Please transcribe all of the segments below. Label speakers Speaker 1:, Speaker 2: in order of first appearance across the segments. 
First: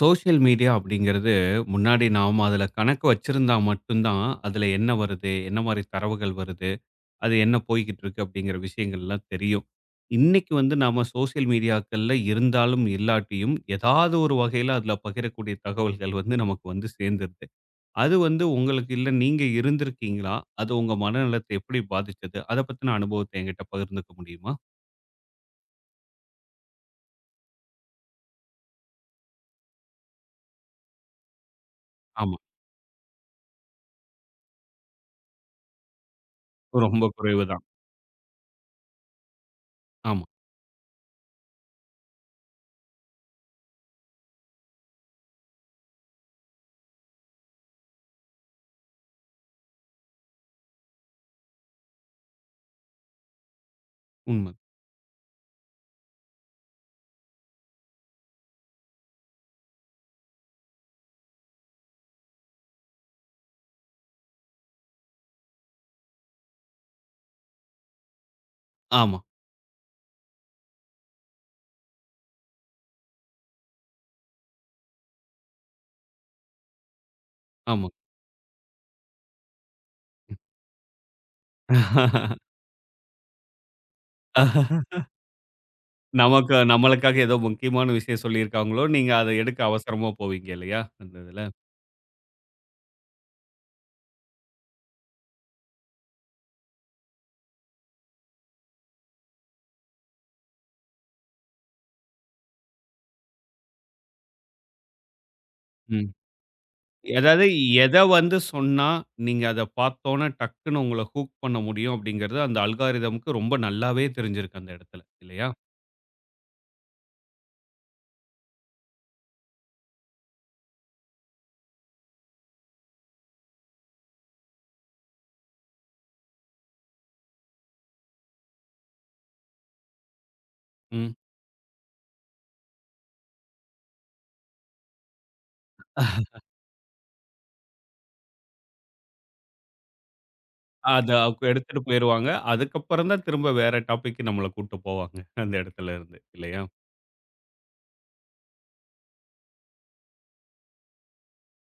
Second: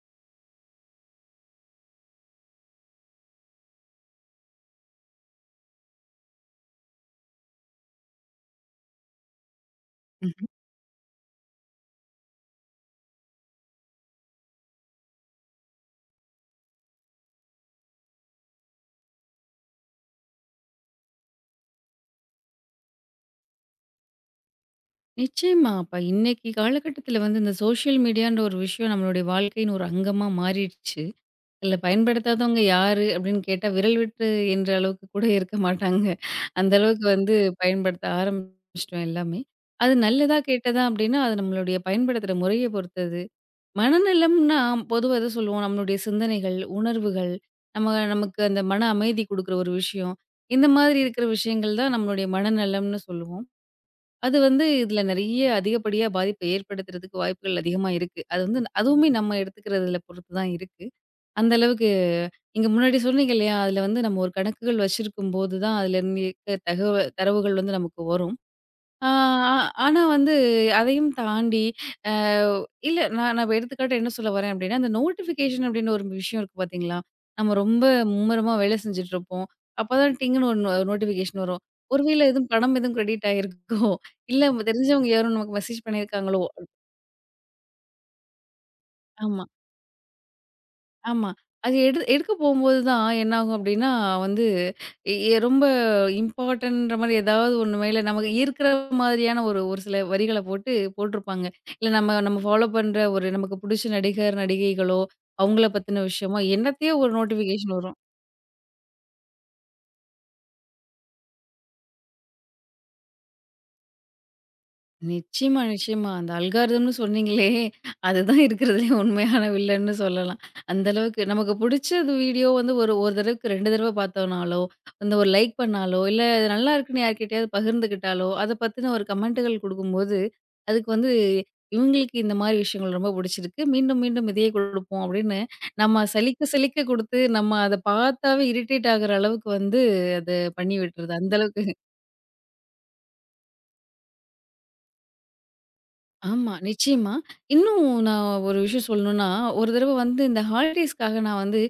Speaker 1: Social media அப்படிங்கிறது முன்னாடி நாம் அதில் கணக்கு வச்சிருந்தா மட்டும்தான் அதில் என்ன வருது, என்ன மாதிரி தரவுகள் வருது, அது என்ன போய்கிட்டு இருக்கு அப்படிங்கிற விஷயங்கள்லாம் தெரியும்.
Speaker 2: ம்ஹ்ம்.
Speaker 1: இன்னைக்கு வந்து நாம் சோஷியல் மீடியாக்களில் இருந்தாலும் இல்லாட்டியும் ஏதாவது ஒரு வகையில் அதில் பகிரக்கூடிய தகவல்கள் வந்து நமக்கு வந்து சேர்ந்துருது. அது வந்து உங்களுக்கு இல்லை, நீங்கள் இருந்திருக்கீங்களா? அது உங்கள் மனநலத்தை எப்படி பாதிச்சது, அதை பற்றின அனுபவத்தை என்கிட்ட பகிர்ந்துக்க முடியுமா?
Speaker 2: நிச்சயமா. அப்ப இன்னைக்கு காலகட்டத்தில வந்து இந்த சோஷியல் மீடியான்ற ஒரு விஷயம் நம்மளுடைய வாழ்க்கையின் ஒரு அங்கமா மாறிடுச்சு. அதில
Speaker 1: ஆமாம்.
Speaker 2: பயன்படுத்தாதவங்க யாரு? அப்படின்னு கேட்டா விரல் விட்டு எண்ற அளவுக்கு கூட இருக்க மாட்டாங்க. அந்த
Speaker 1: ரொம்ப
Speaker 2: அளவுக்கு வந்து
Speaker 1: குறைவு தான்.
Speaker 2: பயன்படுத்த ஆரம்பிச்சுட்டோம் எல்லாமே. அது
Speaker 1: ஆமாம்.
Speaker 2: நல்லதா, கெட்டதா அப்படின்னா அது நம்மளுடைய பயன்படுத்துற முறைய பொறுத்தது. மனநலம்னா பொதுவா எத சொல்லுவோம்? நம்மளுடைய சிந்தனைகள், உணர்வுகள், நம்ம நமக்கு அந்த மன அமைதி குடுக்குற ஒரு விஷயம். இந்த மாதிரி இருக்கிற விஷயங்கள் தான் நம்மளுடைய மனநலம்னு சொல்லுவோம். அது
Speaker 1: உண்மை.
Speaker 2: வந்து இதுல நெறைய அதிகப்படியா பாதிப்ப ஏற்படுத்துறதுக்கு வாய்ப்புகள் அதிகமா இருக்கு. அது வந்து அதுவுமே நம்ம எடுத்துக்கிறதுல பொறுத்து தான் இருக்கு. அந்த அளவுக்கு நீங்க முன்னாடி சொன்னீங்க இல்லையா? அதுல வந்து நம்ம ஒரு கணக்குகள் வச்சிருக்கும்போது தான் அதுல இருந்து இருக்க தகவ தரவுகள் வந்து நமக்கு வரும். ஆ
Speaker 1: ஆமாம்.
Speaker 2: ஆ, ஆனா வந்து அதையும் தாண்டி, அ இல்ல நான் நான் இப்ப எடுத்துக்காட்டா என்ன சொல்ல வரேன் அப்டின்னா, அந்த நோட்டிஃபிகேஷன் அப்டின்னு ஒரு விஷயம் இருக்கு பார்த்தீங்களா? நம்ம ரொம்ப
Speaker 1: ஆமாம்.
Speaker 2: மும்முரமா வேலை செஞ்சுட்ருப்போம். அப்பதான் டிங்குன்னு ஒரு நோட்டிஃபிகேஷன் வரும். ஒருவேள எதுவும் பணம் எதுவும் கிரெடிட் ஆயிருக்கோ, இல்ல தெரிஞ்சவங்க யாரும் நமக்கு மெசேஜ் பண்ணியிருக்காங்களோ
Speaker 1: நமக்கு நம்மளுக்காக ஏதோ முக்கியமான விஷயம் சொல்லியிருக்காங்களோ, நீங்க அத
Speaker 2: ஆமா.
Speaker 1: எடுக்க அவசரமா போவீங்க இல்லையா? அந்த
Speaker 2: ஆமா.
Speaker 1: இதுல.
Speaker 2: அது எடுக்க போம்போது தான் என்னாகும் அப்டின்னா வந்து, எ எ ரொம்ப இம்பார்ட்டன்ட்ன்ற மாரி ஏதாவது ஒண்ணு மேல நமக்கு ஈர்க்கிற மாதிரியான ஒரு ஒரு சில வரிகள போட்டு போட்டிருப்பாங்க. இல்ல நம்ம நம்ம ஃபாலோ பண்ற ஒரு நமக்கு புடிச்ச நடிகர், நடிகைகளோ, அவங்கள பத்தின
Speaker 1: ம்.
Speaker 2: விஷயமோ, என்னத்தையோ ஒரு
Speaker 1: அதாவது
Speaker 2: நோட்டிஃபிகேஷன்
Speaker 1: எத
Speaker 2: வரும்.
Speaker 1: வந்து சொன்னா, நீங்க அத பார்த்தோன டக்குன்னு உங்கள ஹூக் பண்ண முடியும் அப்படிங்கிறது அந்த அல்காரிதம்க்கு ரொம்ப நல்லாவே தெரிஞ்சிருக்கு அந்த இடத்துல. இல்லையா?
Speaker 2: நிச்சயமா, நிச்சயமா. அந்த அல்காரிதம்னு சொன்னீங்களே, அதுதான் இருக்கிறதுலயே உண்மையான வில்லன்னு சொல்லலாம். அந்த அளவுக்கு நமக்கு புடிச்சது வீடியோ வந்து ஒரு ஒரு தடவைக்கு 2 தடவ பார்த்தோம்னாலோ, அந்த ஒரு லைக் பண்ணாலோ, இல்ல இது நல்லா இருக்குன்னு யார்கிட்டயாவது பகிர்ந்துக்கிட்டாலோ, அத பத்தின ஒரு கமெண்ட்டுகள் குடுக்கும்போது, அதுக்கு வந்து
Speaker 1: ம்.
Speaker 2: இவங்களுக்கு இந்த மாரி விஷயங்கள் ரொம்ப புடிச்சிருக்கு. மீண்டும், மீண்டும் இதையே குடுப்போம் அப்படின்னு நம்ம சலிக்க சலிக்க குடுத்து, நம்ம அத பார்த்தாவே இரிட்டேட் ஆகுற அளவுக்கு வந்து அத பண்ணி
Speaker 1: அத
Speaker 2: விட்டுருது. அந்த
Speaker 1: அவங்க
Speaker 2: அளவுக்கு
Speaker 1: எடுத்துட்டு போயிருவாங்க. அதுக்கப்புறம் தான் திரும்ப வேற டாபிக் நம்மள கூட்டு போவாங்க அந்த இடத்துல இருந்து.
Speaker 2: ஆமா.
Speaker 1: இல்லையா?
Speaker 2: நிச்சயமா. இன்னும் நான் ஒரு விஷயம் சொல்லணும்னா, ஒரு தடவ வந்து இந்த ஹாலிடேஸ்க்காக நான் வந்து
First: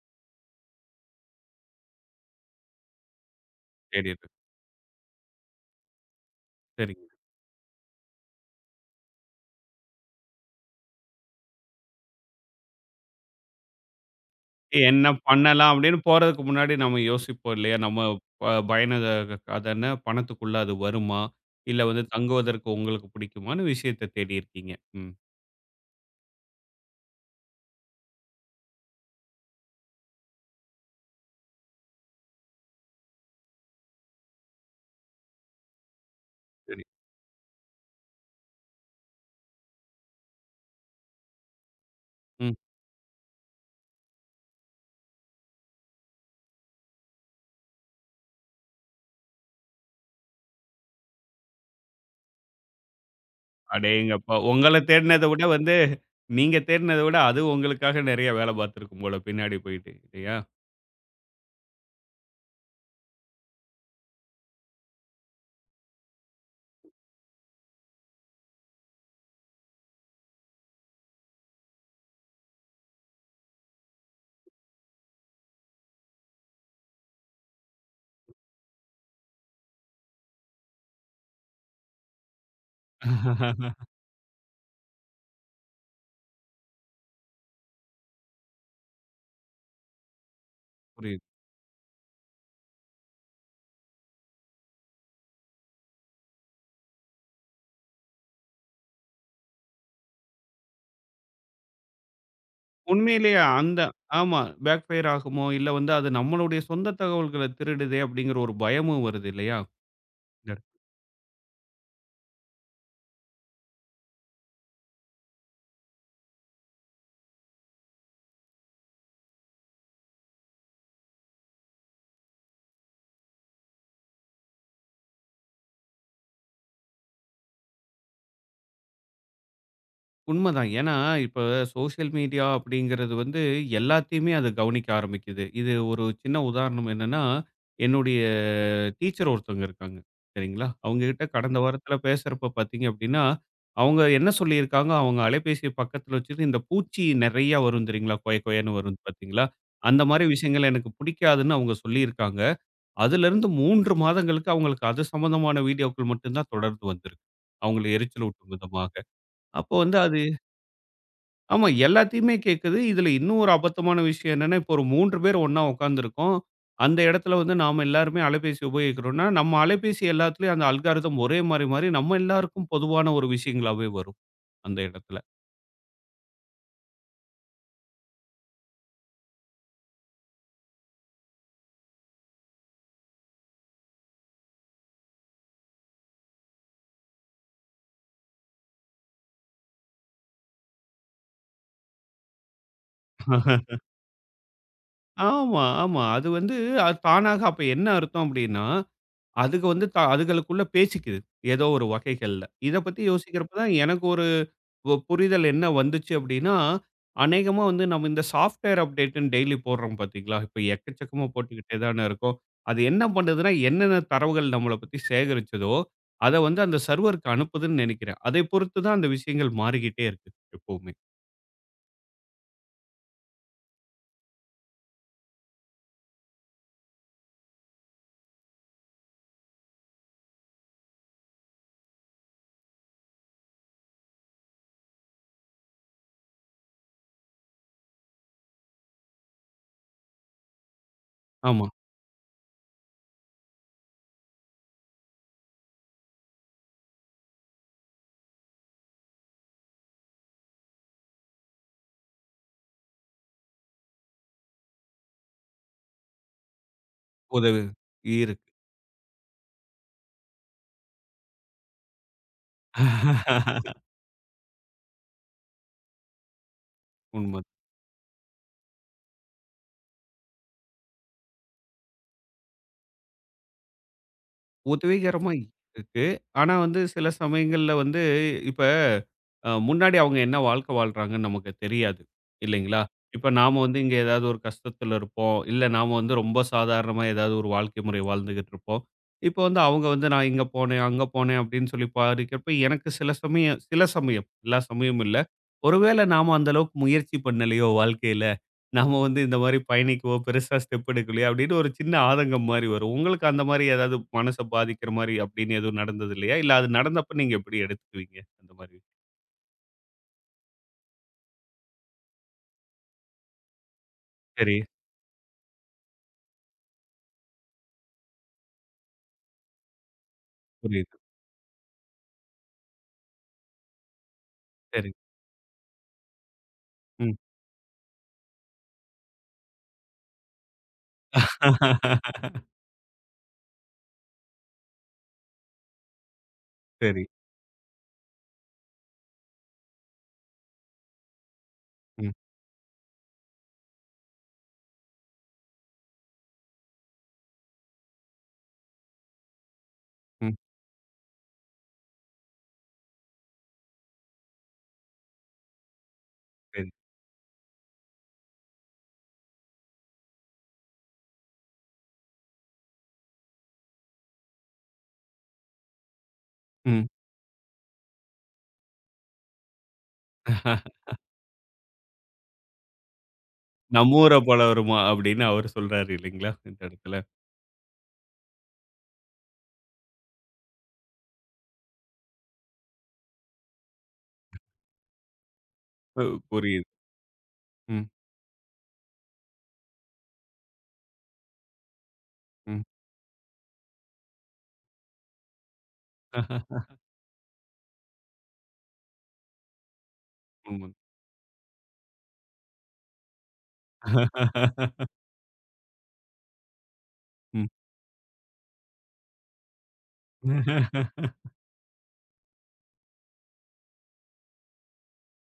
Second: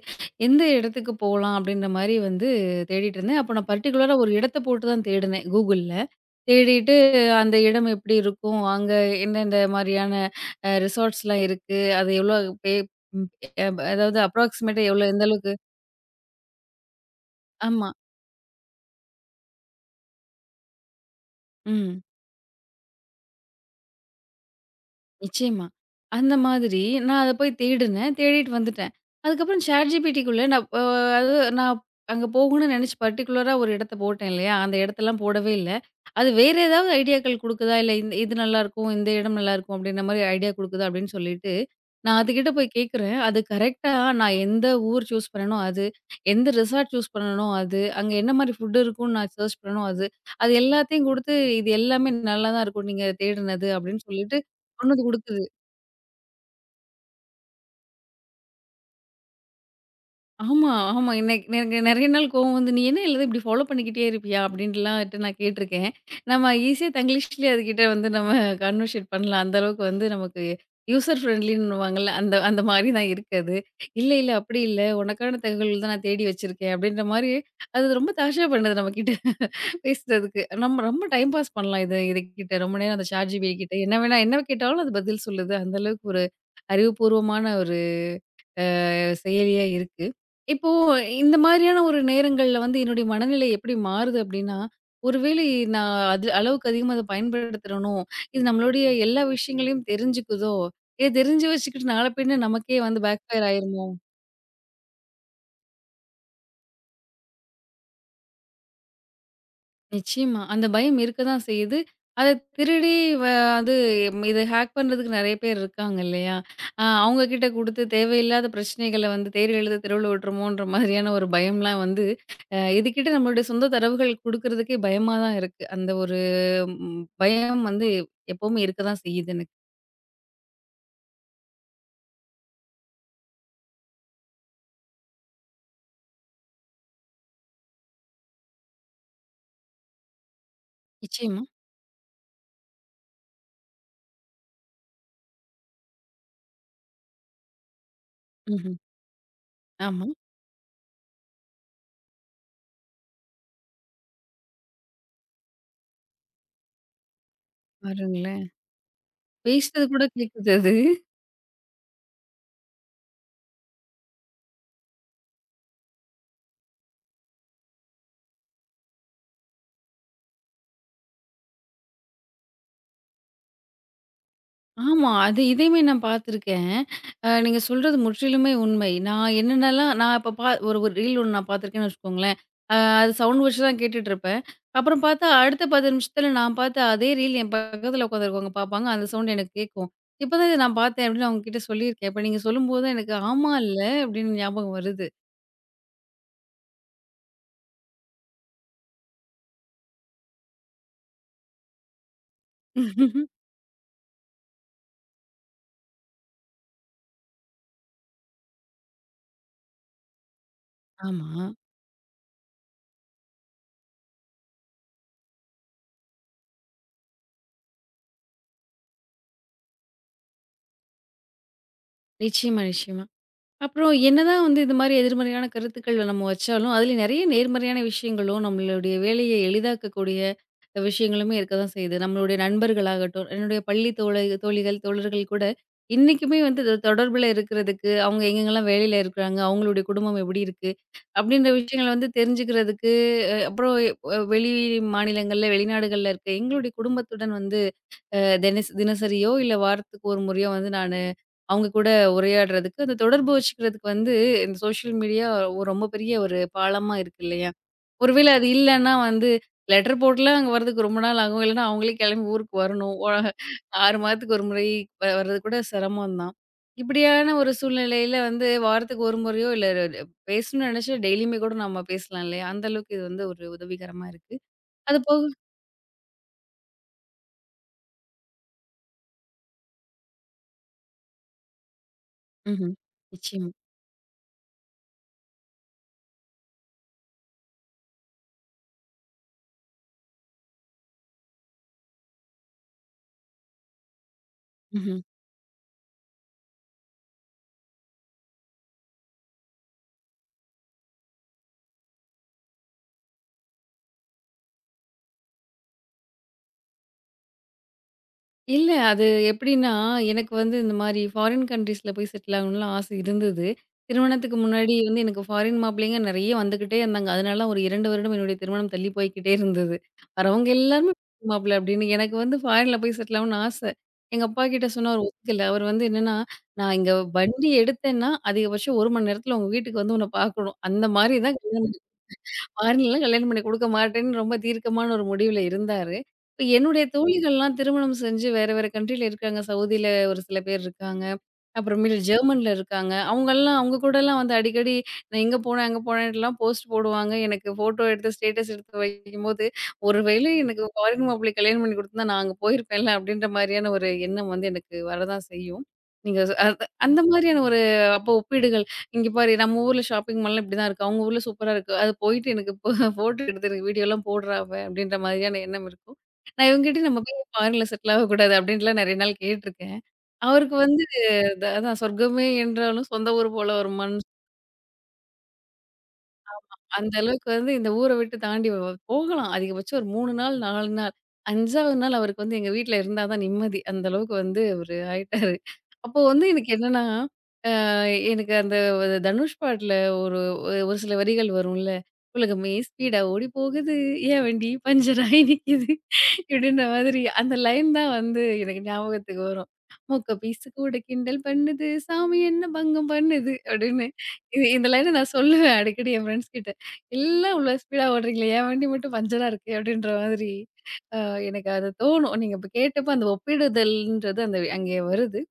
Speaker 2: எந்த இடத்துக்கு போலாம் அப்படின்ற மாரி வந்து தேடிட்டு இருந்தேன். அப்ப நான்
Speaker 1: சரி.
Speaker 2: பர்ட்டிகுலரா ஒரு இடத்த போட்டு தான் தேடுனேன் கூகுள்ல.
Speaker 1: சரி.
Speaker 2: தேடிட்டு அந்த இடம் எப்படி இருக்கும்? அங்க எந்தெந்த மாரியான அ ரிசார்ட்ஸ்லாம் இருக்கு? அது எவ்வளோ பே ம் அதாவது அப்ராக்ஸிமேட்டா எவ்வளோ
Speaker 1: என்ன
Speaker 2: எந்த அளவுக்கு
Speaker 1: பண்ணலாம் அப்படின்னு போறதுக்கு முன்னாடி நம்ம யோசிப்போம் இல்லையா?
Speaker 2: ஆமா.
Speaker 1: நம்ம ப பயண அதன பணத்துக்குள்ள அது வருமா? இல்ல
Speaker 2: ம்.
Speaker 1: வந்து தங்குவதற்கு உங்களுக்கு பிடிக்குமான்னு விஷயத்த தேடி இருக்கீங்க. ம்.
Speaker 2: நிச்சயமா. அந்த மாதிரி நான் அத போய் தேடுனேன். தேடிட்டு வந்துட்டேன். அதுக்கப்புறம் ChatGPTக்குள்ள நான் அ அது நான் அங்க போகணும்னு நெனச்சு பர்ட்டிகுலரா ஒரு இடத்த போட்டேன் இல்லையா? அந்த இடத்தெல்லாம் போடவே இல்ல. அது வேற
Speaker 1: சரி.
Speaker 2: ஏதாவது ஐடியாக்கள் குடுக்குதா, இல்ல இந்த இது நல்லாருக்கும், இந்த இடம் நல்லாருக்கும் அப்டின்ற மாரி ஐடியா குடுக்குதா அப்டின்னு சொல்லிட்டு, நான் அதுகிட்ட
Speaker 1: ம்.
Speaker 2: போய் கேட்குறேன். அது கரெக்ட்டா நான் எந்த ஊர் சூஸ் பண்ணனோ அது, எந்த ரிசார்ட் சூஸ் பண்ணனோ அது, அங்க என்ன மாரி ஃபுட் இருக்கும்னு நான் சர்ச் பண்ணனோ அது, அது எல்லாத்தையும் குடுத்து, இது எல்லாமே நல்லா தான் இருக்கும் நீங்க தேடுனது அப்டின்னு
Speaker 1: அடேங்கப்பா!
Speaker 2: சொல்லிட்டு
Speaker 1: உங்கள
Speaker 2: கொண்டு வந்து
Speaker 1: தேடினத விட
Speaker 2: குடுக்குது.
Speaker 1: வந்து நீங்க தேடினத விட அது உங்களுக்காக நெறைய வேல பார்த்துருக்கும் போல பின்னாடி போயிட்டு இல்லையா?
Speaker 2: ஆமா, ஆமா. எனக்கு எனக்கு நெறைய நாள் கோவம் வந்து, "நீ என்ன எல்லாத்தையும் இப்படி ஃபாலோ பண்ணிக்கிட்டே இருப்பியா?" அப்படின்ட்டுலான்ட்டு நான் கேட்டுருக்கேன். நம்ம ஈஸியா தங்கிலீஷ்லயே அதுகிட்ட வந்து நம்ம கான்வர்சேட் பண்ணலாம். அந்த அளவுக்கு வந்து நமக்கு யூசர் ஃப்ரெண்ட்லின்னுவாங்கல்ல, அந்த அந்த மாரி தான் இருக்கு அது. "இல்ல, இல்ல அப்படி இல்ல. உனக்கான தகவல் தான் நான் தேடி வச்சிருக்கேன்." அப்படின்ற மாரி அது ரொம்ப தார்ஷா பண்ணுது நம்மகிட்ட பேசுறதுக்கு. நம்ம ரொம்ப டைம் பாஸ் பண்ணலாம் இது இதுகிட்ட. ரொம்ப நேரம் அந்த ChatGPT கிட்ட என்ன வேணா என்ன கேட்டாலும் அது பதில் சொல்லுது. அந்த அளவுக்கு ஒரு அறிவுபூர்வமான ஒரு செயலியா இருக்கு. இப்போ
Speaker 1: புரியுது.
Speaker 2: இந்த மாதிரியான ஒரு நேரங்கள்ல வந்து என்னுடைய மனநிலை எப்படி மாறுது அப்படின்னா, ஒருவேளை நான் அது அளவுக்கு அதிகமா அத பயன்படுத்துறனோ, இது நம்மளுடைய எல்லா விஷயங்களையும் தெரிஞ்சுக்குதோ, இத தெரிஞ்சு வச்சுக்கிட்டு நாள பின்ன நமக்கே வந்து பேக்
Speaker 1: உண்மையிலேயே
Speaker 2: ஃபயர்
Speaker 1: அந்த
Speaker 2: ஆயிருமோ?
Speaker 1: ஆமா. பேக் ஃபயர் ஆகுமோ? இல்ல வந்து அது நம்மளுடைய சொந்த தகவல்கள திருடுதே அப்படிங்கிற ஒரு பயமும் வருது இல்லையா?
Speaker 2: நிச்சயமா. அந்த பயம் இருக்க தான் செய்யுது. அத திருடி வ அது இத ஹேக் பண்றதுக்கு நெறைய பேர் இருக்காங்க இல்லையா? அவங்க கிட்ட குடுத்து தேவையில்லாத பிரச்சனைகள வந்து தேர் எழுத தெருவுல விட்டுருமோன்ற மாதிரியான ஒரு பயம்லாம் வந்து, அ இதுக்கிட்ட நம்மளுடைய சொந்த தரவுகள் குடுக்குறதுக்கே பயமா தான் இருக்கு. அந்த ஒரு பயம் வந்து எப்பவுமே இருக்க தான் செய்யுது எனக்கு.
Speaker 1: உண்மதான். ஏன்னா, இப்ப சோசியல் மீடியா அப்படிங்கிறது வந்து எல்லாத்தையுமே அது கவனிக்க ஆரம்பிக்குது. இது ஒரு சின்ன உதாரணம் என்னன்னா, என்னுடைய டீச்சர் ஒருத்தவங்க இருக்காங்க. சரிங்களா? அவங்க கிட்ட
Speaker 2: நிச்சயமா.
Speaker 1: கடந்த வாரத்தில பேசுறப்ப பார்த்தீங்க அப்படின்னா, அவங்க என்ன சொல்லியிருக்காங்க, அவங்க அலைபேசிய பக்கத்தில வச்சுட்டு இந்த பூச்சி நெறையா வரும் தெரியுங்களா? கொய கொயன்னு
Speaker 2: ம்ஹ்ம்.
Speaker 1: வரும் பார்த்தீங்களா? அந்த
Speaker 2: ஆமா.
Speaker 1: மாரி விஷயங்கள் எனக்கு பிடிக்காதுன்னு அவங்க சொல்லியிருக்காங்க. அதிலிருந்து 3 மாதங்களுக்கு அவங்களுக்கு அது சம்மந்தமான வீடியோக்கள் மட்டும் தான் தொடர்ந்து வந்திருக்கு, அவங்கள
Speaker 2: பாருங்களேன்.
Speaker 1: எரிச்சலூட்டும் விதமாக. அப்போ
Speaker 2: பேசுறது
Speaker 1: வந்து
Speaker 2: கூட
Speaker 1: அது
Speaker 2: கேக்குது அது.
Speaker 1: ஆமா. எல்லாத்தையுமே கேட்குது. இதுல இன்னும் ஒரு அபத்தமான விஷயம் என்னன்னா, இப்போ ஒரு 3 பேர் ஒண்ணா உட்கார்ந்துருக்கோம். அந்த இடத்துல வந்து நாம எல்லாருமே அலைபேசி உபயோகிக்கிறோம்னா, நம்ம அலைபேசி எல்லாத்துலயும் அந்த அல்காரிதம் ஒரே மாரி மாறி நம்ம எல்லாருக்கும் பொதுவான ஒரு விஷயங்களாவே வரும் அந்த
Speaker 2: ஆமா.
Speaker 1: இடத்துல.
Speaker 2: அது இதையுமே நான் பார்த்துருக்கேன். நீங்க சொல்றது முற்றிலுமே உண்மை. நான் என்னென்னலாம் நான் இப்ப ஒரு ஒரு ரீல் ஒண்ணு நான் பார்த்துருக்கேன்னு வச்சுக்கோங்களேன். அ அது சவுண்ட் வச்சு தான் கேட்டுட்டுருப்பேன். அப்புறம் பார்த்தா அடுத்த 10 நிமிஷத்தில நான் பார்த்த அதே ரீல் என் பக்கத்தில உட்காந்துருக்கவங்க பார்ப்பாங்க. அந்த சவுண்ட் எனக்கு கேட்கும். "இப்பதான் இத நான் பார்த்தேன்" அப்படின்னு அவங்ககிட்ட சொல்லியிருக்கேன். இப்ப நீங்க சொல்லும்போது தான் எனக்கு "ஆமால்ல" அப்படின்னு ஞாபகம் வருது.
Speaker 1: ஆமா, ஆமா. அது வந்து அது தானாக அப்ப என்ன அர்த்தம் அப்டின்னா அதுக வந்து அதுகளுக்குள்ள பேசிக்குது ஏதோ ஒரு வகைகள்ல. இத பத்தி யோசிக்கிறப்ப தான் எனக்கு ஒரு புரிதல் என்ன வந்துச்சு அப்டின்னா, அநேகமா வந்து நம்ம இந்த சாஃப்ட்வேர் அப்டேட்ன்னு டெய்லி போடுறோம் பார்த்தீங்களா? இப்ப எக்கச்சக்கமா
Speaker 2: ஆமா.
Speaker 1: போட்டுக்கிட்டே தானே இருக்கோம். அது என்ன பண்ணுதுன்னா, என்னென்ன தரவுகள் நம்மள பத்தி சேகரிச்சதோ, அத வந்து அந்த சர்வருக்கு அனுப்புதுன்னு நெனைக்கிறேன். அதை பொறுத்து தான் அந்த விஷயங்கள் மாறிக்கிட்டே இருக்கு எப்பவுமே.
Speaker 2: நிச்சயமா, நிச்சயமா. அப்புறம் என்னதான் வந்து இது மாதிரி எதிர்மறையான கருத்துக்கள நம்ம வச்சாலும், அதுல நெறைய நேர்மறையான விஷயங்களும், நம்மளுடைய வேலைய எளிதாக்கக்கூடிய விஷயங்களுமே இருக்க தான் செய்யுது. நம்மளுடைய நண்பர்களாகட்டும், என்னுடைய பள்ளி தோழிகள், தோழர்கள் கூட இன்னைக்குமே வந்து தொடர்புல இருக்கிறதுக்கு, அவங்க எங்கெங்கலாம் வேலையில இருக்கிறாங்க, அவங்களுடைய குடும்பம் எப்படி இருக்கு, அப்படின்ற
Speaker 1: ஆமா.
Speaker 2: விஷயங்கள வந்து தெரிஞ்சுக்கிறதுக்கு, அப்புறம் எ வெளி மாநிலங்கள்ல, வெளிநாடுகள்ல இருக்க எங்களுடைய குடும்பத்துடன் வந்து அ தினஸ் தினசரியோ இல்ல வாரத்துக்கு ஒரு முறையோ வந்து நானு அவங்க கூட உரையாடுறதுக்கு, அந்த தொடர்பு வச்சுக்கிறதுக்கு வந்து இந்த சோஷியல் மீடியா ரொம்ப பெரிய ஒரு பாலமா இருக்கு இல்லையா?
Speaker 1: உதவு
Speaker 2: ஒருவேளை அது
Speaker 1: இருக்கு.
Speaker 2: இல்லன்னா வந்து லெட்டர் போட்டுலாம் அங்க வரதுக்கு ரொம்ப நாள் ஆகும். இல்லன்னா அவங்களே கிளம்பி ஊருக்கு வரணும். 6 மாதத்துக்கு ஒரு முறை வ வர்றது கூட சிரமம் தான். இப்படியான
Speaker 1: உண்ம.
Speaker 2: ஒரு சூழ்நிலையில வந்து வாரத்துக்கு ஒரு முறையோ இல்ல ர ர பேசணும்னு நினைச்சா டெய்லியுமே கூட நம்ம பேசலாம் இல்லையா? அந்த அளவுக்கு இது வந்து ஒரு உதவிகரமா இருக்கு. அது போக
Speaker 1: உதவிகரமா இருக்கு. ஆனா வந்து சில சமயங்கள்ல வந்து இப்ப முன்னாடி அவங்க என்ன வாழ்க்கை வாழ்றாங்கன்னு நமக்கு தெரியாது.
Speaker 2: ம்ஹ்ம்.
Speaker 1: இல்லைங்களா? இப்ப
Speaker 2: நிச்சயமா.
Speaker 1: நாம வந்து இங்க ஏதாவது ஒரு கஷ்டத்துல இருப்போம். இல்ல நாம வந்து ரொம்ப சாதாரணமா ஏதாவது ஒரு வாழ்க்கை முறை வாழ்ந்துகிட்டு இருப்போம். இப்ப வந்து அவங்க வந்து நான் இங்க போனேன், அங்க போனேன் அப்படின்னு சொல்லி பாதிக்கிறப்ப எனக்கு சில சமயம் எல்லா
Speaker 2: ம்ஹ்ம்.
Speaker 1: சமயமும் இல்ல. ஒருவேளை நாம அந்த அளவுக்கு முயற்சி பண்ணலையோ வாழ்க்கையில. நாம வந்து இந்த மாரி பயணிக்கவோ, பெருசா ஸ்டெப் எடுக்கலையோ அப்படின்னு ஒரு சின்ன ஆதங்கம் மாரி வரும். உங்களுக்கு அந்த மாரி ஏதாவது மனச பாதிக்கிற மாரி அப்படின்னு எதுவும் நடந்தது இல்லையா? இல்ல அது நடந்தப்ப நீங்க எப்படி எடுத்துக்குவீங்க? அந்த
Speaker 2: இல்ல.
Speaker 1: மாரி.
Speaker 2: அது எப்படின்னா, எனக்கு வந்து இந்த மாரி ஃபாரின் கண்ட்ரீஸ்ல போய் செட்டில் ஆகணும்லாம் ஆசை இருந்தது. திருமணத்துக்கு
Speaker 1: சரி,
Speaker 2: முன்னாடி வந்து எனக்கு ஃபாரின் மாப்பிள்ளைங்க நெறைய வந்துகிட்டே இருந்தாங்க. அதனால ஒரு 2 வருடம் என்னுடைய திருமணம் தள்ளி போய்க்கிட்டே இருந்தது. வரவங்க எல்லாருமே
Speaker 1: புரியுது.
Speaker 2: foreign மாப்பிள்ளை அப்படின்னு. எனக்கு வந்து ஃபாரின்ல போய் செட்டில் ஆகணும்னு ஆசை. எங்க அப்பாகிட்ட
Speaker 1: சரி.
Speaker 2: சொன்னா அவர் ஒத்துக்கல. அவர் வந்து என்னன்னா, "நான் இங்க
Speaker 1: ம்.
Speaker 2: வண்டி எடுத்தேன்னா, அதிகபட்சம் 1 மணி நேரத்துல உங்க வீட்டுக்கு வந்து உன்ன பார்க்கணும். அந்த மாரி தான் கல்யாணம் ஃபாரின்லாம் கல்யாணம் பண்ணி குடுக்க மாட்டேன்னு ரொம்ப தீர்க்கமான ஒரு முடிவுல இருந்தாரு. இப்ப என்னுடைய
Speaker 1: சரி.
Speaker 2: தோழிகள்லாம் திருமணம் செஞ்சு வேற வேற கண்ட்ரில இருக்காங்க. சவுதில ஒரு சில பேர் இருக்காங்க. அப்புறமேல்
Speaker 1: ம்,
Speaker 2: ஜெர்மன்ல இருக்காங்க. அவங்கலாம் அவங்க கூடலாம் வந்து அடிக்கடி நான் இங்க போனேன், அங்க போனேன்லாம் போஸ்ட் போடுவாங்க. எனக்கு ஃபோட்டோ எடுத்து ஸ்டேட்டஸ் எடுத்து வைக்கும்போது, ஒருவேளை
Speaker 1: ம்.
Speaker 2: எனக்கு ஃபாரின் மாப்பிள்ளை கல்யாணம் பண்ணி குடுத்திருந்தா நான் அங்க போயிருப்பேன்ல அப்படின்ற மாரியான ஒரு எண்ணம் வந்து எனக்கு வரதான் செய்யும். நீங்க
Speaker 1: சரி.
Speaker 2: அந்த மாதிரியான ஒரு அப்போ ஒப்பீடுகள் இங்க பாரு நம்ம ஊர்ல ஷாப்பிங் மால்லாம் இப்படிதான் இருக்கு. அவங்க ஊர்ல சூப்பரா இருக்கு. அது போயிட்டு எனக்கு இப்போ ஃபோட்டோ எடுத்து எனக்கு வீடியோலாம் போடுறா அவ அப்படின்ற மாதிரியான எண்ணம் இருக்கும். நான்
Speaker 1: ம்.
Speaker 2: இவங்ககிட்டயும் நம்ம போய் ஃபாரின்ல செட்டில் ஆகக்கூடாது அப்படின்ட்டுலாம் நெறைய நாள் கேட்டுருக்கேன். அவருக்கு வந்து த அதான் சொர்க்கமே என்றாலும் சொந்த ஊர் போல ஒரு
Speaker 1: "நம்ம
Speaker 2: மண்.
Speaker 1: ஊர போல வருமா" அப்படின்னு அவரு சொல்றாரு இல்லைங்களா? இந்த
Speaker 2: அந்த
Speaker 1: இடத்துல.
Speaker 2: அளவுக்கு வந்து இந்த ஊர விட்டு தாண்டி போகலாம். அதிகபட்சம் ஒரு 3 நாள், 4 நாள். 5வது நாள் அவருக்கு வந்து எங்க வீட்ல இருந்தா தான் நிம்மதி. அந்த அளவுக்கு வந்து அவரு ஆயிட்டாரு. அப்போ
Speaker 1: பு
Speaker 2: வந்து எனக்கு
Speaker 1: புரியுது.
Speaker 2: என்னன்னா
Speaker 1: ம்,
Speaker 2: எனக்கு அந்த ஒரு தனுஷ் பாட்டுல ஒரு ஒரு ஒரு சில வரிகள் வரும்ல. "உலகமே
Speaker 1: ம்.
Speaker 2: ஸ்பீடா ஓடி போகுது, என் வண்டி பஞ்சர் ஆயி நிக்குது" இப்படின்ற மாதிரி அந்த லைன் தான் வந்து எனக்கு ஞாபகத்துக்கு வரும். "மொக்க பீஸு
Speaker 1: உண்ம.
Speaker 2: கூட கிண்டல் பண்ணுது, சாமி என்ன பங்கம் பண்ணுது" அப்படின்னு. இது இந்த லைன நான் சொல்லுவேன் அடிக்கடி என் ஃப்ரெண்ட்ஸ் கிட்ட. "எல்லாம்
Speaker 1: ம்.
Speaker 2: இவ்வளோ ஸ்பீடா ஓடுறீங்களே, என் வண்டி மட்டும் பஞ்சரா இருக்கே" அப்படின்ற மாதிரி. அ எனக்கு அது தோணும். நீங்க இப்ப கேட்டப்போ அந்த ஒப்பிடுதல்ன்றது அந்த அங்கே வருது.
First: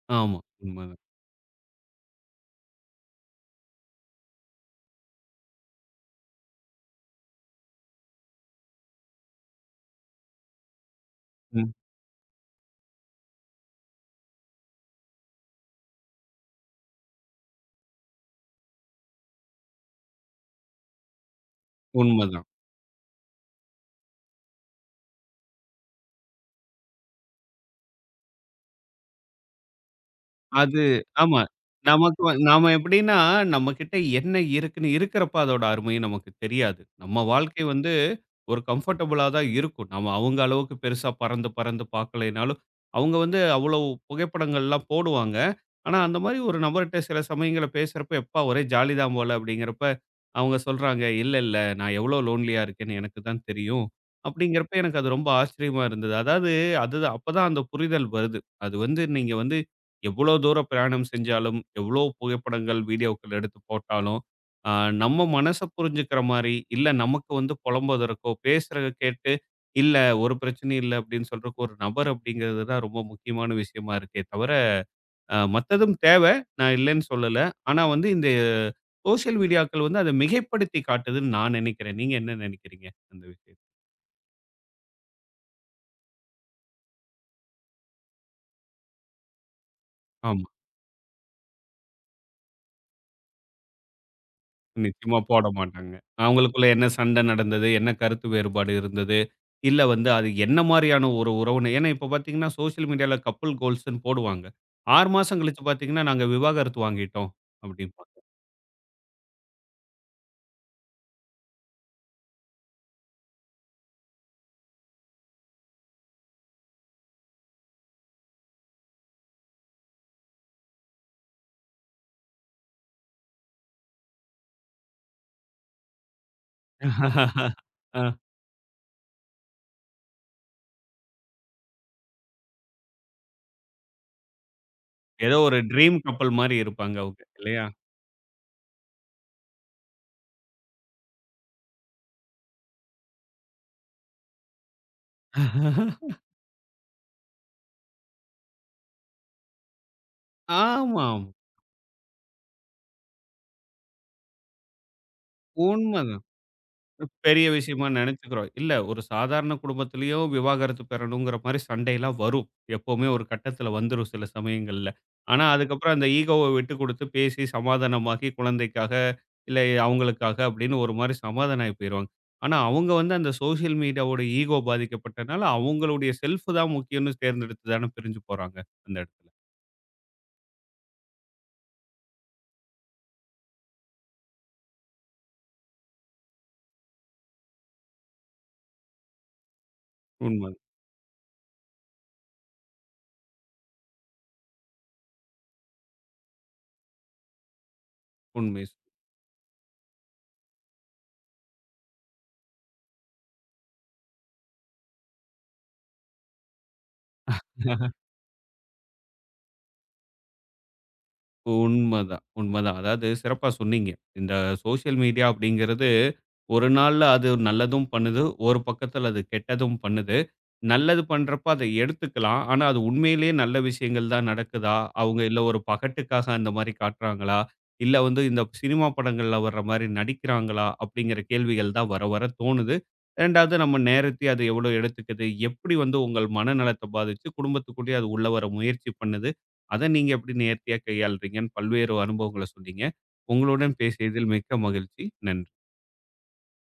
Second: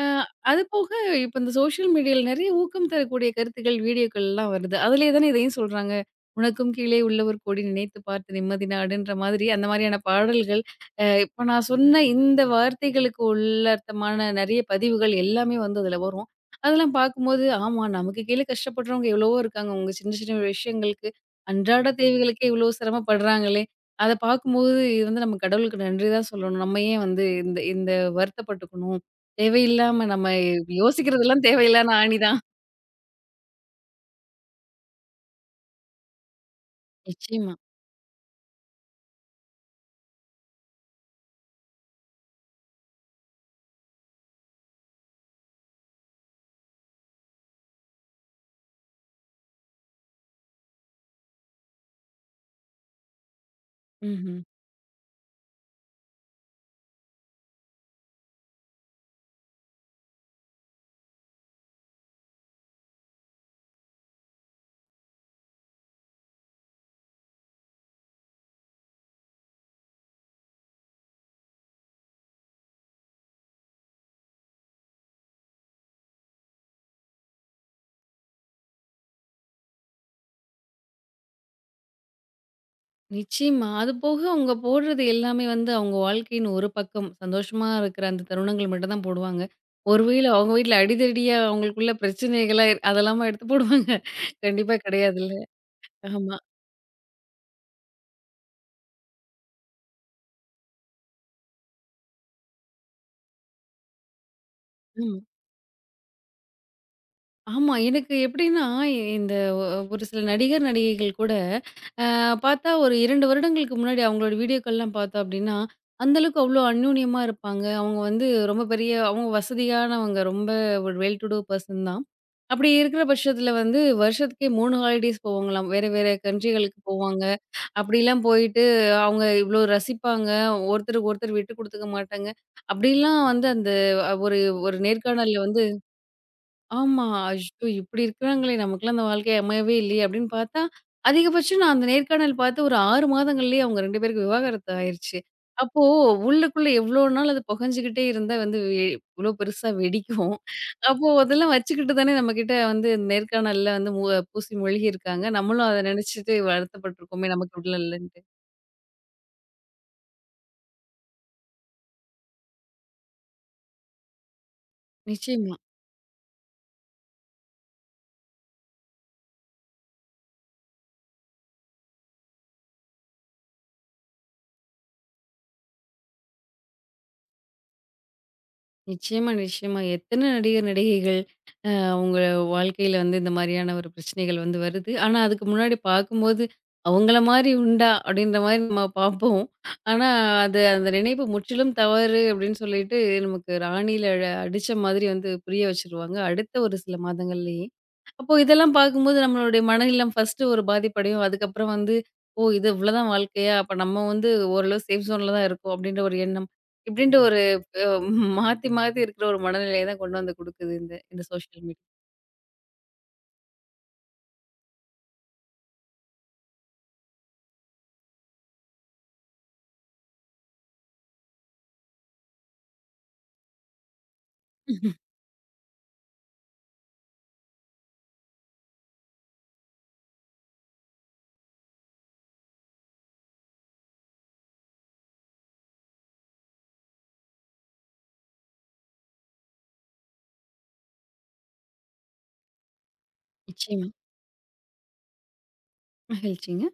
Speaker 2: அ
Speaker 1: ஆமா.
Speaker 2: அது போக
Speaker 1: உண்மதான்.
Speaker 2: இப்ப இந்த சோஷியல் மீடியால நெறைய ஊக்கம் தரக்கூடிய கருத்துக்கள், வீடியோக்கள்லாம் வருது. அதிலே தானே இதையும் சொல்றாங்க. "உனக்கும் கீழே உள்ளவர் கோடி நினைத்து பார்த்து நிம்மதி நாடுன்ற" மாதிரி அந்த மாதிரியான பாடல்கள். அ இப்ப நான்
Speaker 1: ம்.
Speaker 2: சொன்ன இந்த வார்த்தைகளுக்கு உள்ளர்த்தமான நெறைய பதிவுகள் எல்லாமே வந்து அதில வரும். அதெல்லாம் பார்க்கும்போது, ஆமா நமக்கு கீழே கஷ்டப்படுறவங்க எவ்வளவோ இருக்காங்க. உங்க சின்ன சின்ன விஷயங்களுக்கு, அன்றாட
Speaker 1: உண்மதான்.
Speaker 2: தேவைகளுக்கே இவ்வளோ சிரமப்படுறாங்களே! அத பார்க்கும்போது, இது வந்து நம்ம கடவுளுக்கு நன்றி தான் சொல்லணும். நம்ம ஏன் வந்து இந்த இந்த வருத்தப்பட்டுக்கணும்? தேவையில்லாம நம்ம
Speaker 1: அது ஆமா.
Speaker 2: யோசிக்கிறதெல்லாம் தேவையில்லாத ஆணி
Speaker 1: நமக்கு
Speaker 2: தான்.
Speaker 1: நாம எப்படின்னா, நம்மகிட்ட என்ன இருக்குன்னு இருக்கிறப்ப அதோட அருமை நமக்கு தெரியாது. நம்ம
Speaker 2: நிச்சயமா.
Speaker 1: வாழ்க்கை வந்து ஒரு கம்ஃபர்டபுளா தான் இருக்கும். நம்ம அவங்க அளவுக்கு பெருசா பறந்து, பறந்து பார்க்கலைனாலும், அவங்க வந்து அவ்வளவு புகைப்படங்கள்லாம் போடுவாங்க. ஆனா, அந்த மாரி ஒரு நபர்ட்ட சில சமயங்கள்ல பேசுறப்ப, "எப்பா ஒரே ஜாலி தான் போல" அப்படிங்கிறப்ப, அவங்க சொல்றாங்க, "இல்ல, இல்ல நான் எவ்வளோ லோன்லியா இருக்கேன்னு எனக்கு தான் தெரியும்."
Speaker 2: ம்ஹ்ம்.
Speaker 1: அப்படிங்கிறப்ப எனக்கு அது ரொம்ப ஆச்சரியமா இருந்தது. அதாவது அது அப்பதான் அந்த புரிதல் வருது. அது வந்து நீங்க வந்து எவ்வளோ தூரம் பிரயாணம் செஞ்சாலும், எவ்வளோ புகைப்படங்கள், வீடியோக்கள் எடுத்து போட்டாலும், அ நம்ம மனச புரிஞ்சுக்கிற மாரி, இல்ல நமக்கு வந்து புலம்புவதற்கோ, பேசுறத கேட்டு, "இல்ல ஒரு பிரச்சனையும் இல்ல" அப்படின்னு சொல்றதுக்கு ஒரு நபர் அப்படிங்கிறது தான் ரொம்ப முக்கியமான விஷயமா இருக்கே தவிர, மத்ததும் தேவை, நான் இல்லைன்னு சொல்லல. ஆனா வந்து இந்த சோசியல் மீடியாக்கள் வந்து அத மிகைப்படுத்தி காட்டுதுன்னு நான் நெனைக்கிறேன். நீங்க என்ன நெனைக்கிறீங்க அந்த விஷயத்த?
Speaker 2: நிச்சயமா. அது போக அவங்க போடுறது எல்லாமே வந்து அவங்க வாழ்க்கையின் ஒரு பக்கம். சந்தோஷமா இருக்கிற அந்த தருணங்கள் மட்டும் தான் போடுவாங்க. ஒருவேளை
Speaker 1: ஆமா.
Speaker 2: அவங்க வீட்ல அடிதடியா அவங்களுக்குள்ள பிரச்சனைகளா அதெல்லாமா எடுத்து போடுவாங்க. கண்டிப்பா
Speaker 1: நிச்சயமா
Speaker 2: கிடையாதுல்ல.
Speaker 1: போட மாட்டாங்க.
Speaker 2: ஆமா.
Speaker 1: அவங்களுக்குள்ள என்ன சண்டை நடந்தது? என்ன கருத்து வேறுபாடு இருந்தது? இல்ல வந்து அது என்ன மாரியான ஒரு உறவுன்னு ஏன்னா இப்ப பார்த்தீங்கன்னா, சோசியல் மீடியால கப்புள் கோல்ஸ்ன்னு போடுவாங்க. 6
Speaker 2: ம்.
Speaker 1: மாசம் கழிச்சு பார்த்தீங்கன்னா, நாங்க விவாகரத்து வாங்கிட்டோம்
Speaker 2: ஆமா.
Speaker 1: அப்படிம்பாங்க.
Speaker 2: எனக்கு எப்படின்னா, இந்த ஒ ஒரு சில நடிகர், நடிகைகள் கூட அ பார்த்தா ஒரு 2 வருடங்களுக்கு முன்னாடி அவங்களோட வீடியோக்கள்லாம் பார்த்தோம் அப்படின்னா, அந்த அளவுக்கு அவ்வளோ அந்யோன்யமா இருப்பாங்க. அவங்க வந்து ரொம்ப பெரிய அவங்க வசதியானவங்க. ரொம்ப ஒரு வெல் டு டூ பெர்சன் தான். அப்படி இருக்கிற பட்சத்தில வந்து வருஷத்துக்கே 3 ஹாலிடேஸ் போவாங்களாம். வேற வேற கண்ட்ரிகளுக்கு போவாங்க.
Speaker 1: அ
Speaker 2: அப்படிலாம் போயிட்டு அவங்க இவ்வளோ ரசிப்பாங்க. ஒருத்தருக்கு ஒருத்தர் விட்டு குடுத்துக்க மாட்டாங்க. அப்படிலாம் வந்து அந்த ஒரு ஒரு
Speaker 1: ஏதோ
Speaker 2: நேர்காணல்ல
Speaker 1: ஒரு
Speaker 2: வந்து
Speaker 1: ட்ரீம் கப்புள் மாரி இருப்பாங்க
Speaker 2: ஆமா.
Speaker 1: அவங்க இல்லையா?
Speaker 2: அச்சோ! இப்படி இருக்கிறாங்களே! நமக்கெல்லாம் அந்த வாழ்க்கை அமையவே இல்லையே! அப்படின்னு பார்த்தா, அதிகபட்சம் நான் அந்த நேர்காணல் பார்த்து ஒரு 6 மாதங்கள்லயே அவங்க 2 பேருக்கும் விவாகரத்து ஆயிருச்சு. அப்போ உள்ளுக்குள்ள எவ்வளோ நாள் அது புகஞ்சுகிட்டே இருந்தா வந்து எ இவ்வளோ பெருசா வெடிக்கும். அப்போ
Speaker 1: ஆமாம்.
Speaker 2: அதெல்லாம் வச்சுக்கிட்டு தானே நம்மகிட்ட வந்து இந்த நேர்காணல்ல வந்து பூசி மொழ்கியிருக்காங்க. நம்மளும் அத
Speaker 1: உண்மதான்.
Speaker 2: நினைச்சுட்டு வருத்தப்பட்டுருக்கோமே
Speaker 1: பெரிய
Speaker 2: நமக்கு இவ்வளோ
Speaker 1: விஷயமா
Speaker 2: இல்லன்ட்டு.
Speaker 1: நினைச்சுக்கிறோம். இல்ல ஒரு சாதாரண குடும்பத்திலயும் விவாகரத்து பெறணுங்கிற மாரி சண்டைலாம் வரும். எப்பவுமே ஒரு கட்டத்தில வந்துரும் சில சமயங்கள்ல. ஆனா
Speaker 2: நிச்சயமா,
Speaker 1: அதுக்கப்புறம் அந்த ஈகோவ விட்டுக் குடுத்து பேசி சமாதானமாகி குழந்தைக்காக, இல்ல அவங்களுக்காக அப்படின்னு ஒரு மாரி சமாதானம் ஆயி போயிருவாங்க. ஆனா அவங்க வந்து அந்த சோசியல் மீடியாவோட ஈகோ பாதிக்கப்பட்டனால அவங்களுடைய செல்ஃப் தான் முக்கியம்னு தேர்ந்தெடுத்து தானே பிரிஞ்சு போறாங்க அந்த இடத்துல.
Speaker 2: நிச்சயமா, நிச்சயமா. எத்தன நடிகர், நடிகைகள் அ அவங்க வாழ்க்கையில வந்து இந்த மாரியான ஒரு பிரச்சனைகள் வந்து வருது. ஆனா, அதுக்கு முன்னாடி பார்க்கும்போது, "அவங்கள மாரி உண்டா?" அப்படின்ற மாரி நம்ம பார்ப்போம். ஆனா,
Speaker 1: உண்ம.
Speaker 2: அது அந்த நினைப்பு முற்றிலும் தவறு அப்படின்னு சொல்லிட்டு, நமக்கு ராணியில அடிச்ச மாதிரி வந்து புரிய வச்சுருவாங்க, அடுத்த ஒரு சில மாதங்கள்லயே. அப்போ
Speaker 1: உண்மை.
Speaker 2: இதெல்லாம் பார்க்கும்போது நம்மளுடைய மனநலம் ஃபர்ஸ்ட்டு ஒரு பாதிப்படையும். அதுக்கப்புறம் வந்து, "ஓ! இது இவ்வளோதான் வாழ்க்கையா? அப்ப நம்ம வந்து ஓரளவு சேஃப் ஜோன்ல தான் இருக்கோம்." அப்படின்ற ஒரு எண்ணம். இப்படின்ட்டு ஒரு அ மாத்தி மாத்தி இருக்கிற ஒரு மனநிலைய தான் கொண்டு வந்து குடுக்குது இந்த இந்த சோசியல் மீடியா.
Speaker 1: உண்மதான், உண்மதான். அதாவது சிறப்பா சொன்னீங்க. இந்த சோசியல் மீடியா அப்படிங்கிறது, ஒரு நாள்ல அது நல்லதும் பண்ணுது. ஒரு பக்கத்துல அது கெட்டதும் பண்ணுது. நல்லது பண்றப்ப அத எடுத்துக்கலாம். ஆனா, அது உண்மையிலேயே நல்ல விஷயங்கள் தான் நடக்குதா? அவங்க இல்ல ஒரு பகட்டுக்காக அந்த மாரி காட்டுறாங்களா? இல்ல வந்து இந்த சினிமா படங்கள்ல வர்ற மாரி நடிக்கிறாங்களா? அப்படிங்கிற கேள்விகள் தான் வர வர தோணுது. 2வது நம்ம நேரத்தையும் அது எவ்வளோ எடுத்துக்குது? எப்படி வந்து உங்கள் மனநலத்த பாதிச்சு குடும்பத்துக்குள்ளேயே அது உள்ள வர முயற்சி பண்ணுது? அத நீங்க எப்படி நேர்த்தியா கையாள்றீங்கன்னு பல்வேறு அனுபவங்கள சொன்னீங்க. உங்களுடன்
Speaker 2: நிச்சயமா.
Speaker 1: பேசியதில் மிக்க மகிழ்ச்சி. நன்றி.
Speaker 2: மகிழ்ச்சிங்க.